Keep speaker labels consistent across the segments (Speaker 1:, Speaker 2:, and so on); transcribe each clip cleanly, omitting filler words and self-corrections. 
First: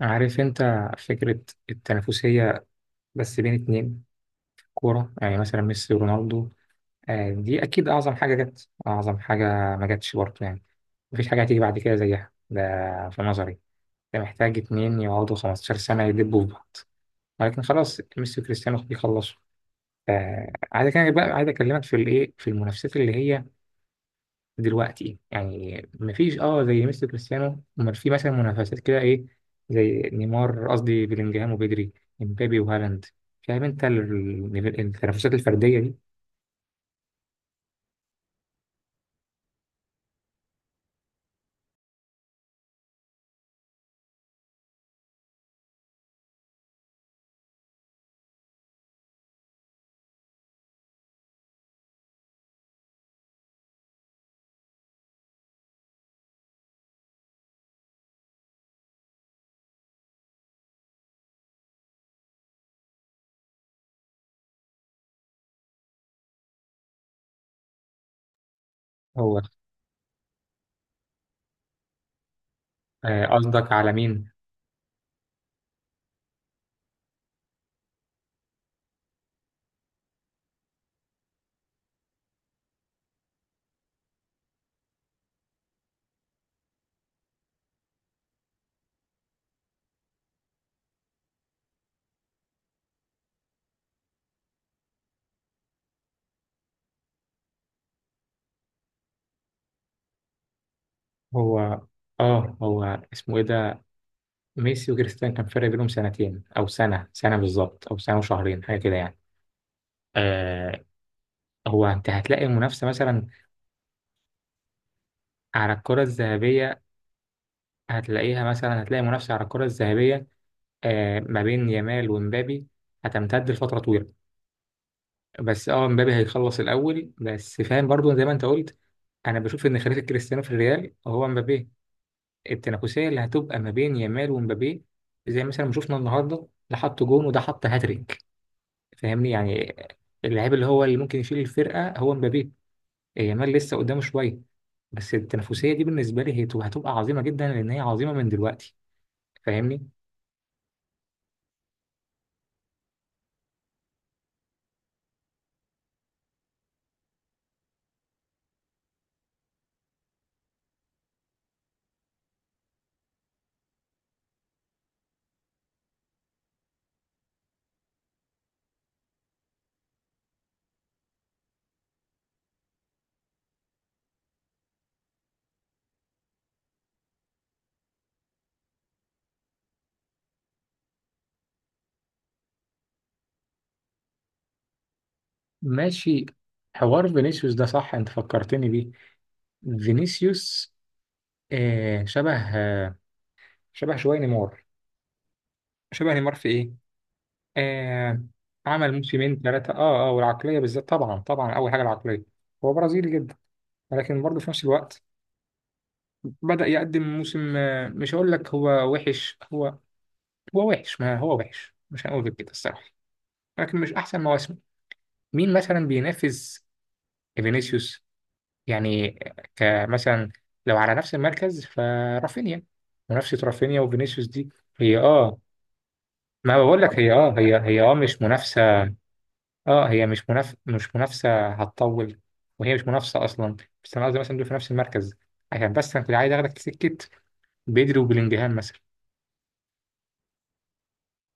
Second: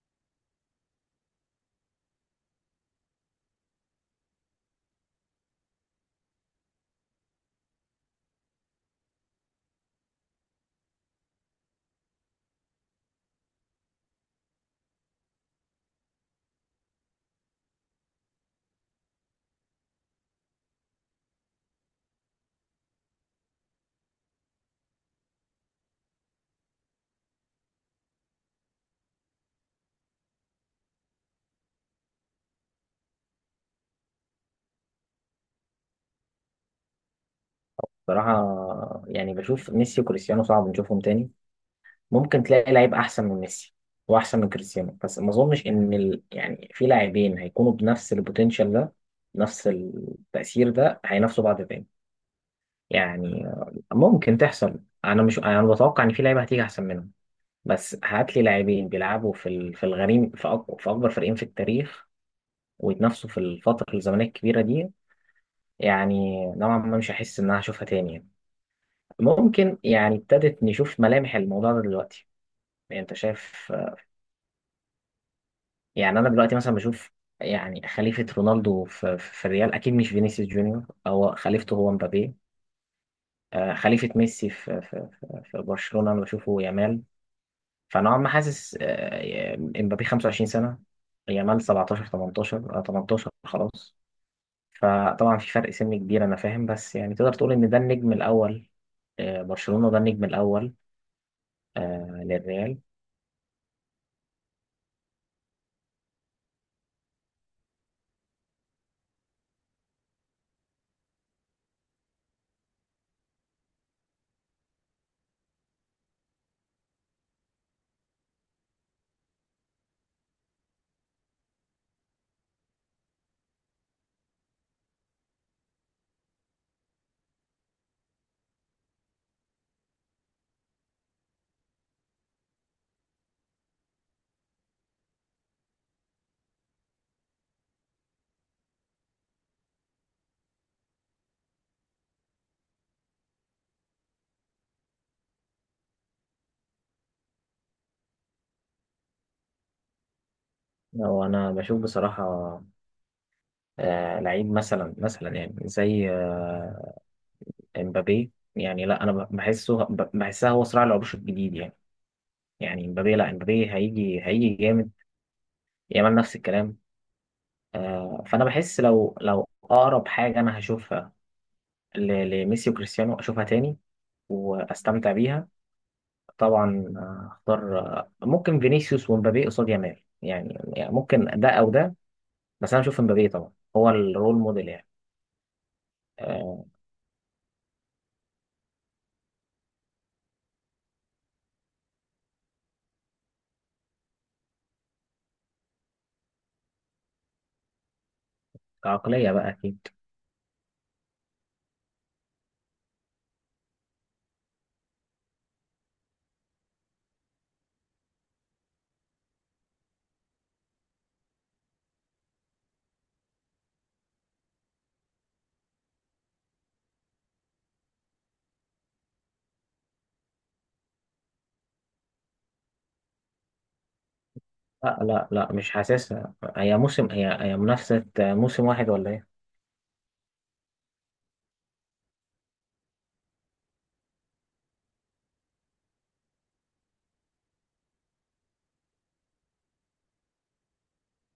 Speaker 1: عارف انت فكرة التنافسية، بس بين اتنين كورة، يعني مثلا ميسي ورونالدو. آه، دي أكيد أعظم حاجة جت، أعظم حاجة ما جاتش برضه يعني. مفيش حاجة هتيجي بعد كده زيها ده، في نظري. ده محتاج اتنين يقعدوا 15 سنة يدبوا في بعض، ولكن خلاص ميسي وكريستيانو بيخلصوا. آه، عايز أكلمك بقى، عايز أكلمك في الإيه، في المنافسات اللي هي دلوقتي، يعني مفيش زي ميسي كريستيانو، امال في مثلا منافسات كده ايه، زي نيمار، قصدي بلينجهام وبيدري، امبابي وهالاند. فاهم انت التنافسات الفرديه دي؟
Speaker 2: بصراحة يعني بشوف ميسي وكريستيانو صعب نشوفهم تاني. ممكن تلاقي لعيب أحسن من ميسي وأحسن من كريستيانو، بس ما أظنش إن ال... يعني في لاعبين هيكونوا بنفس البوتنشال ده، نفس التأثير ده، هينافسوا بعض تاني. يعني ممكن تحصل. أنا مش أنا بتوقع إن في لعيبة هتيجي أحسن منهم، بس هات لي لاعبين بيلعبوا في ال... في الغريم، في أكبر فريقين في التاريخ ويتنافسوا في الفترة الزمنية الكبيرة دي. يعني نوعا ما مش هحس إن أنا هشوفها تاني.
Speaker 1: هو،
Speaker 2: ممكن يعني ابتدت نشوف ملامح الموضوع ده دلوقتي، يعني انت
Speaker 1: آه،
Speaker 2: شايف.
Speaker 1: قصدك على مين؟
Speaker 2: يعني انا دلوقتي مثلا بشوف، يعني خليفة رونالدو في الريال اكيد مش فينيسيوس جونيور، هو خليفته هو مبابي. خليفة ميسي في برشلونة انا بشوفه يامال. فنوعا ما حاسس مبابي 25 سنة، يامال 17 18، 18 خلاص. فطبعا في فرق سن كبير انا فاهم، بس يعني تقدر تقول ان ده النجم الاول برشلونة، ده النجم الاول
Speaker 1: هو اه
Speaker 2: للريال.
Speaker 1: هو اسمه ايه ده؟ ميسي وكريستيانو كان فرق بينهم سنتين، او سنه بالظبط، او سنه وشهرين، حاجه كده يعني. آه، هو انت هتلاقي منافسه مثلا على الكره الذهبيه، هتلاقي منافسه على الكره الذهبيه، آه، ما بين يامال ومبابي، هتمتد لفترة طويلة. بس مبابي هيخلص الأول، بس فاهم برضو زي ما أنت قلت. أنا بشوف إن خليفة كريستيانو في الريال هو مبابي. التنافسية اللي هتبقى ما بين يامال ومبابي، زي مثلا ما شفنا النهاردة، ده حط جون وده حط هاتريك، فاهمني يعني. اللاعب اللي ممكن يشيل الفرقة هو مبابي. يامال لسه قدامه شوية. بس التنافسية دي بالنسبة لي هي هتبقى عظيمة جدا، لأن هي عظيمة من دلوقتي، فاهمني؟
Speaker 2: هو انا بشوف بصراحه لعيب مثلا يعني زي امبابي، يعني لا انا بحسها هو صراع العروش الجديد يعني. يعني امبابي لا امبابي هيجي جامد، يامال نفس الكلام. فانا بحس لو اقرب حاجه انا هشوفها ل- لميسي وكريستيانو اشوفها تاني واستمتع بيها. طبعا اختار، ممكن فينيسيوس ومبابي قصاد يامال يعني، يعني ممكن ده او ده، بس انا اشوف امبابي طبعا هو الرول موديل يعني.
Speaker 1: ماشي،
Speaker 2: آه،
Speaker 1: حوار فينيسيوس ده صح، انت فكرتني بيه. فينيسيوس، آه، شبه شويه نيمار. شبه نيمار في ايه؟ آه، عمل
Speaker 2: كعقليه
Speaker 1: موسمين
Speaker 2: بقى
Speaker 1: ثلاثه،
Speaker 2: أكيد.
Speaker 1: والعقليه بالذات، طبعا طبعا، اول حاجه العقليه. هو برازيلي جدا، ولكن برضه في نفس الوقت بدأ يقدم موسم، مش هقول لك هو وحش، هو وحش، ما هو وحش، مش هنقول غير كده الصراحه. لكن مش احسن مواسمه. مين مثلا بينافس فينيسيوس يعني؟ كمثلا لو على نفس المركز، فرافينيا. منافسه رافينيا وفينيسيوس دي، هي
Speaker 2: لا لا لا مش حاسسها،
Speaker 1: ما
Speaker 2: هي
Speaker 1: بقول لك،
Speaker 2: موسم،
Speaker 1: هي
Speaker 2: هي
Speaker 1: هي
Speaker 2: هي
Speaker 1: هي
Speaker 2: منافسة
Speaker 1: مش
Speaker 2: موسم
Speaker 1: منافسة.
Speaker 2: واحد ولا ايه؟
Speaker 1: اه هي مش منافسة هتطول، وهي مش منافسة أصلا. بس أنا قصدي مثلا دول في نفس المركز، عشان بس أنا كنت عايز آخدك سكة، بدري وبلينجهام مثلا.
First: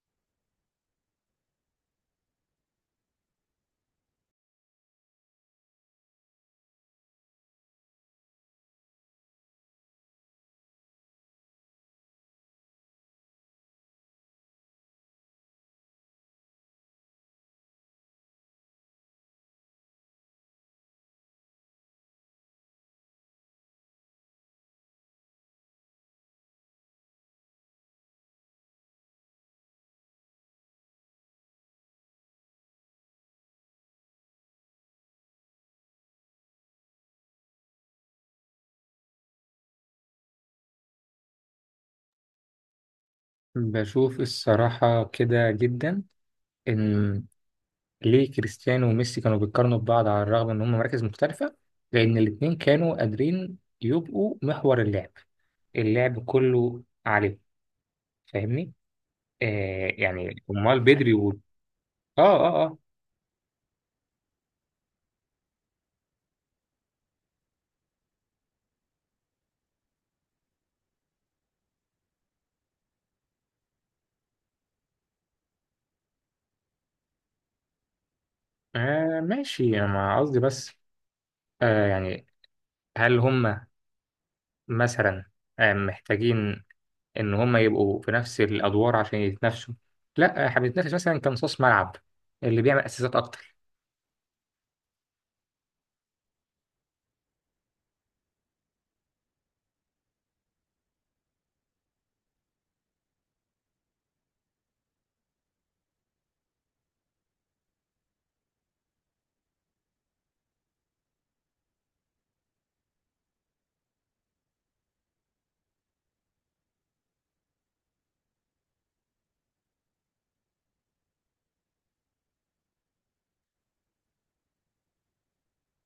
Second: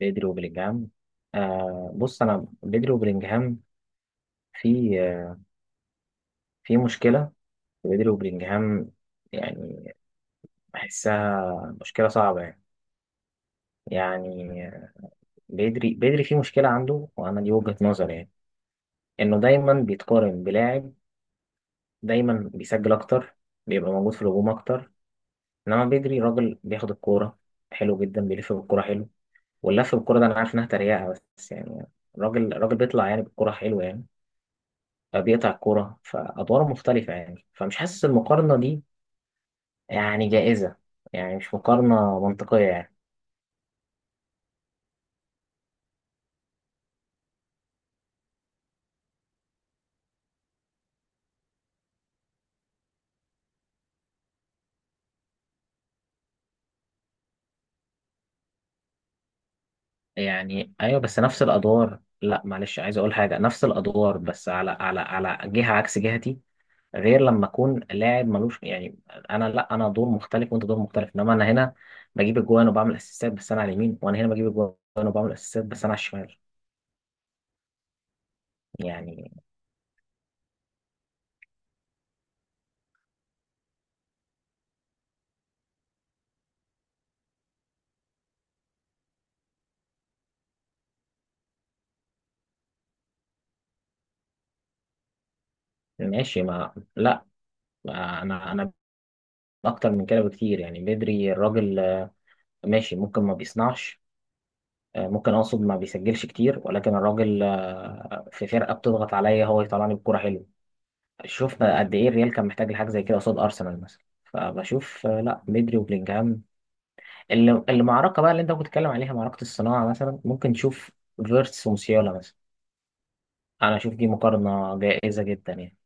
Speaker 2: بدري وبلينجهام. آه بص، انا بدري وبلينجهام في في مشكلة، في بدري وبلينجهام يعني. بحسها مشكلة صعبة يعني. يعني بدري في مشكلة عنده، وانا دي وجهة نظري يعني. انه دايما بيتقارن بلاعب دايما بيسجل اكتر، بيبقى موجود في الهجوم اكتر، انما بدري راجل بياخد الكورة حلو جدا، بيلف بالكورة حلو، واللف بالكوره ده انا عارف انها تريقه، بس يعني الراجل بيطلع يعني بالكوره حلوه يعني. بيقطع الكوره فادواره مختلفه يعني، فمش حاسس المقارنه دي يعني جائزه، يعني مش مقارنه منطقيه يعني.
Speaker 1: بشوف الصراحة كده جدا، إن ليه كريستيانو وميسي كانوا بيتقارنوا ببعض على الرغم إن هم مراكز مختلفة، لأن الاتنين كانوا قادرين يبقوا محور اللعب، اللعب كله عليه، فاهمني؟ آه، يعني
Speaker 2: يعني
Speaker 1: أمال
Speaker 2: ايوه،
Speaker 1: بدري
Speaker 2: بس
Speaker 1: و...
Speaker 2: نفس الادوار،
Speaker 1: آه
Speaker 2: لا
Speaker 1: آه آه.
Speaker 2: معلش عايز اقول حاجه، نفس الادوار بس على جهه عكس جهتي، غير لما اكون لاعب ملوش يعني. انا لا انا دور مختلف وانت دور مختلف، انما انا هنا بجيب الجوان وبعمل اسيستات بس انا على اليمين، وانا هنا بجيب الجوان وبعمل اسيستات بس انا على الشمال
Speaker 1: آه،
Speaker 2: يعني.
Speaker 1: ماشي، أنا قصدي بس، آه، يعني هل هم مثلا محتاجين إن هم يبقوا في نفس الأدوار عشان يتنافسوا؟ لا، إحنا بنتنافس مثلا كمصاص ملعب، اللي بيعمل أسيستات أكتر.
Speaker 2: ماشي، ما لا، انا اكتر من كده بكتير يعني. بدري الراجل ماشي، ممكن ما بيصنعش، ممكن اقصد ما بيسجلش كتير، ولكن الراجل في فرقه بتضغط عليا هو يطلعني بكوره حلوه. شفنا قد ايه الريال كان محتاج لحاجه زي كده قصاد ارسنال مثلا. فبشوف لا بدري وبلينجهام، اللي المعركه بقى اللي انت كنت بتتكلم عليها معركه الصناعه، مثلا ممكن نشوف فيرتس وموسيالا مثلا. انا اشوف دي مقارنه جائزه جدا يعني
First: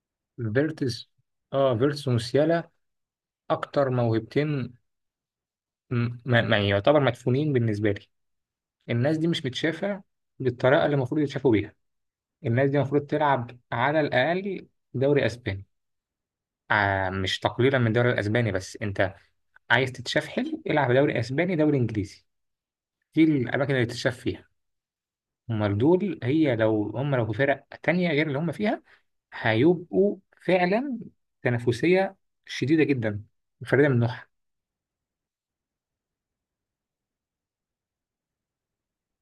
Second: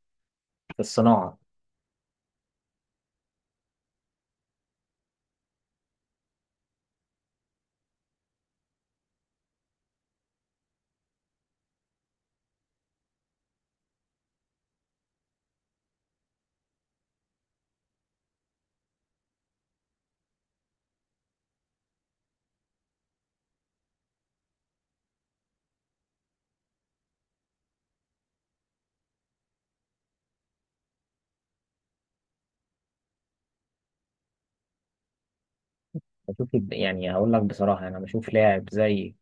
Speaker 2: في
Speaker 1: فيرتز
Speaker 2: الصناعه.
Speaker 1: فيرتز وموسيالا، أكتر موهبتين، ما يعتبر مدفونين بالنسبة لي. الناس دي مش متشافة بالطريقة اللي المفروض يتشافوا بيها. الناس دي المفروض تلعب على الأقل دوري أسباني، آه، مش تقليلا من الدوري الأسباني، بس أنت عايز تتشاف حلو، العب دوري اسباني، دوري انجليزي، دي الاماكن اللي تتشاف فيها. امال دول، هي لو هم، لو في فرق تانية غير اللي هم فيها، هيبقوا فعلا تنافسية شديدة جدا، فريدة من نوعها.
Speaker 2: بشوف يعني هقول لك بصراحه، يعني انا بشوف لاعب زي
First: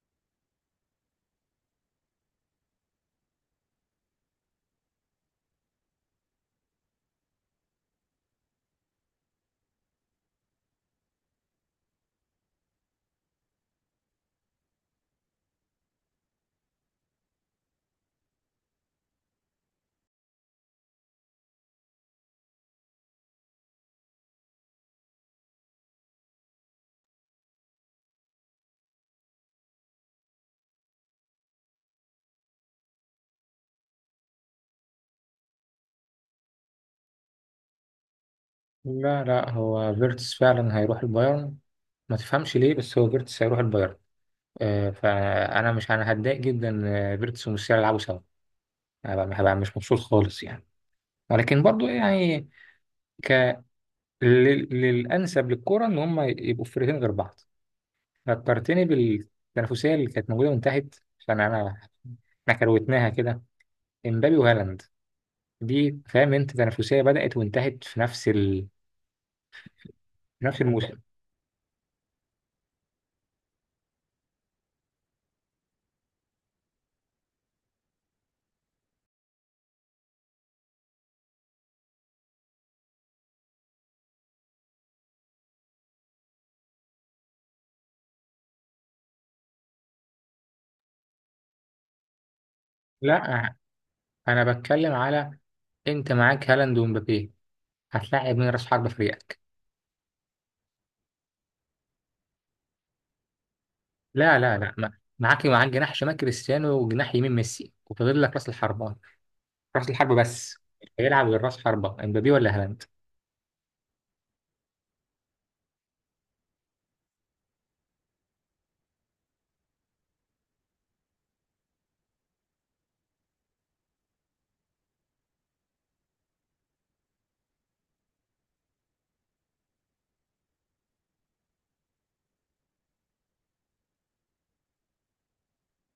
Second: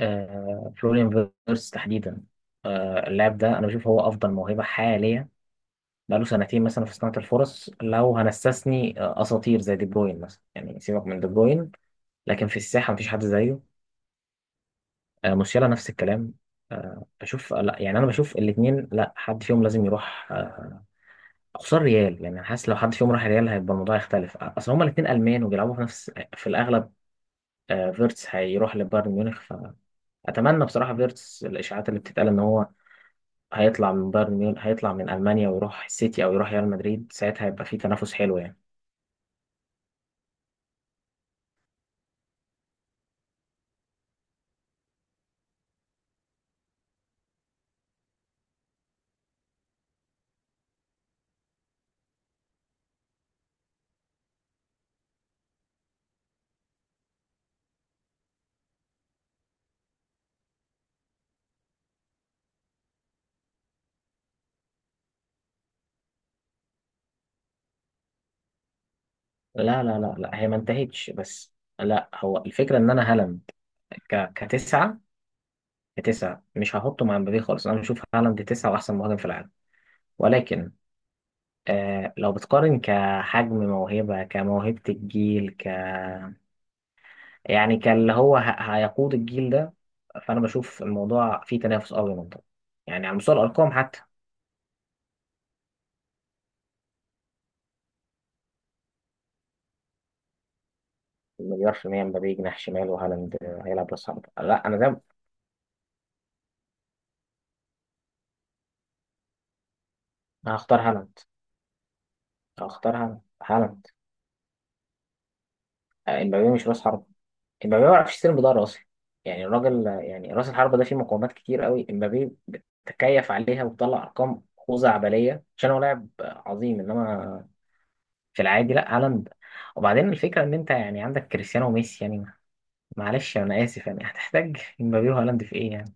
Speaker 2: فلوريان فيرتس تحديدا. اللاعب ده انا بشوف هو افضل موهبه حاليا بقاله سنتين مثلا في صناعه الفرص، لو هنستثني اساطير زي دي بروين مثلا، يعني سيبك من دي بروين، لكن في الساحه مفيش حد زيه. موسيالا نفس الكلام. بشوف لا يعني انا بشوف الاثنين، لا حد فيهم لازم يروح، خصوصا ريال، يعني انا حاسس لو حد فيهم راح ريال هيبقى الموضوع يختلف. اصل هما الاثنين المان وبيلعبوا في نفس، في الاغلب فيرتس هيروح لبايرن ميونخ. ف اتمنى بصراحه فيرتس، الاشاعات اللي بتتقال ان هو هيطلع من بايرن ميون، هيطلع من المانيا ويروح السيتي او يروح ريال مدريد، ساعتها هيبقى في تنافس حلو يعني.
Speaker 1: لا، لا، هو فيرتس فعلا هيروح البايرن، ما تفهمش ليه، بس هو فيرتس هيروح البايرن. آه، فانا مش، انا هتضايق جدا، آه، فيرتس وموسيالا يلعبوا سوا، هبقى مش مبسوط خالص يعني. ولكن برضو يعني ك... للانسب للكرة ان هم يبقوا في فرقتين غير بعض. فكرتني بالتنافسية اللي كانت موجودة من تحت، عشان إحنا كروتناها كده. إمبابي وهالاند، دي فاهم أنت تنافسية بدأت وانتهت في نفس
Speaker 2: لا لا لا لا،
Speaker 1: في
Speaker 2: هي ما
Speaker 1: نفس الموسم.
Speaker 2: انتهتش، بس لا هو الفكره ان انا هالاند ك... كتسعه كتسعه مش هحطه مع مبابي خالص. انا بشوف هالاند تسعه واحسن مهاجم في العالم، ولكن آه لو بتقارن كحجم موهبه، كموهبه الجيل، يعني كاللي هو هيقود الجيل ده، فانا بشوف الموضوع فيه تنافس قوي منطقي، يعني على مستوى
Speaker 1: لا،
Speaker 2: الارقام حتى.
Speaker 1: أنا بتكلم على، أنت معاك هالاند ومبابي، هتلاعب من رأس حربة فريقك.
Speaker 2: مليار في المية، مبابي جناح شمال وهالاند هيلعب راس حربة،
Speaker 1: لا، لا،
Speaker 2: لا
Speaker 1: لا،
Speaker 2: أنا
Speaker 1: ما.
Speaker 2: ده
Speaker 1: معاك جناح شمال كريستيانو وجناح يمين ميسي، وفاضل لك رأس الحربة، رأس الحربة بس.
Speaker 2: هختار هالاند،
Speaker 1: هيلعب غير رأس حربة، إمبابي ولا هالاند؟
Speaker 2: هالاند. مبابي مش راس حربة. امبابي ما بيعرفش يستلم بضاعة أصلا، يعني الراجل يعني راس الحربة ده فيه مقومات كتير قوي، امبابي بتكيف عليها وبتطلع أرقام خزعبلية عشان هو لاعب عظيم، إنما في العادي لا هالاند. وبعدين الفكرة إن أنت يعني عندك كريستيانو وميسي يعني معلش أنا آسف، يعني هتحتاج امبابي وهالاند في إيه يعني؟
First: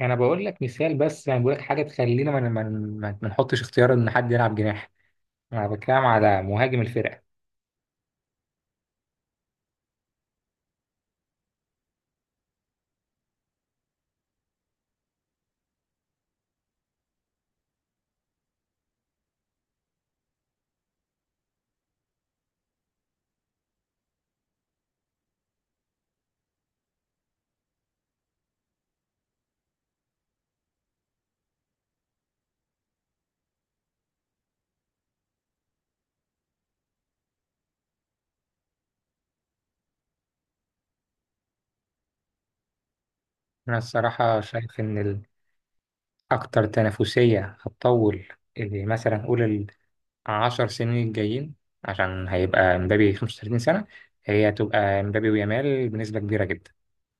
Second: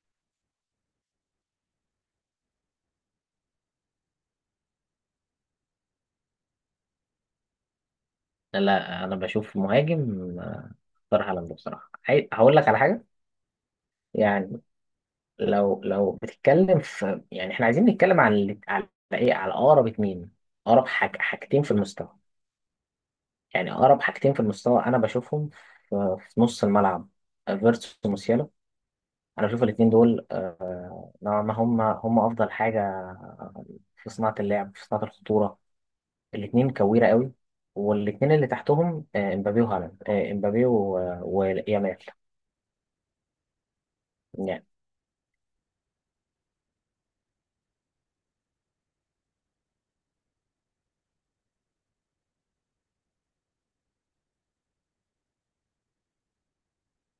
Speaker 1: أنا بقول لك مثال بس، يعني بقول لك حاجة تخلينا ما نحطش اختيار إن حد يلعب جناح. أنا بتكلم على مهاجم الفرقة.
Speaker 2: لا أنا بشوف مهاجم، اختار هالاند بصراحة. هقول لك على حاجة يعني. لو بتتكلم في، يعني احنا عايزين نتكلم عن على ايه، على اقرب اتنين، اقرب حاجتين في المستوى، يعني اقرب حاجتين في المستوى انا بشوفهم في نص الملعب فيرتس وموسيالا. انا بشوف الاتنين دول نوعا ما هم افضل حاجه في صناعه اللعب، في صناعه الخطوره. الاتنين كويره قوي، والاتنين اللي تحتهم امبابي وهالاند، امبابي ويامال يعني.
Speaker 1: أنا الصراحة شايف إن أكتر تنافسية هتطول، اللي مثلا نقول العشر سنين الجايين، عشان هيبقى مبابي 35 سنة، هي هتبقى مبابي ويامال بنسبة كبيرة جدا.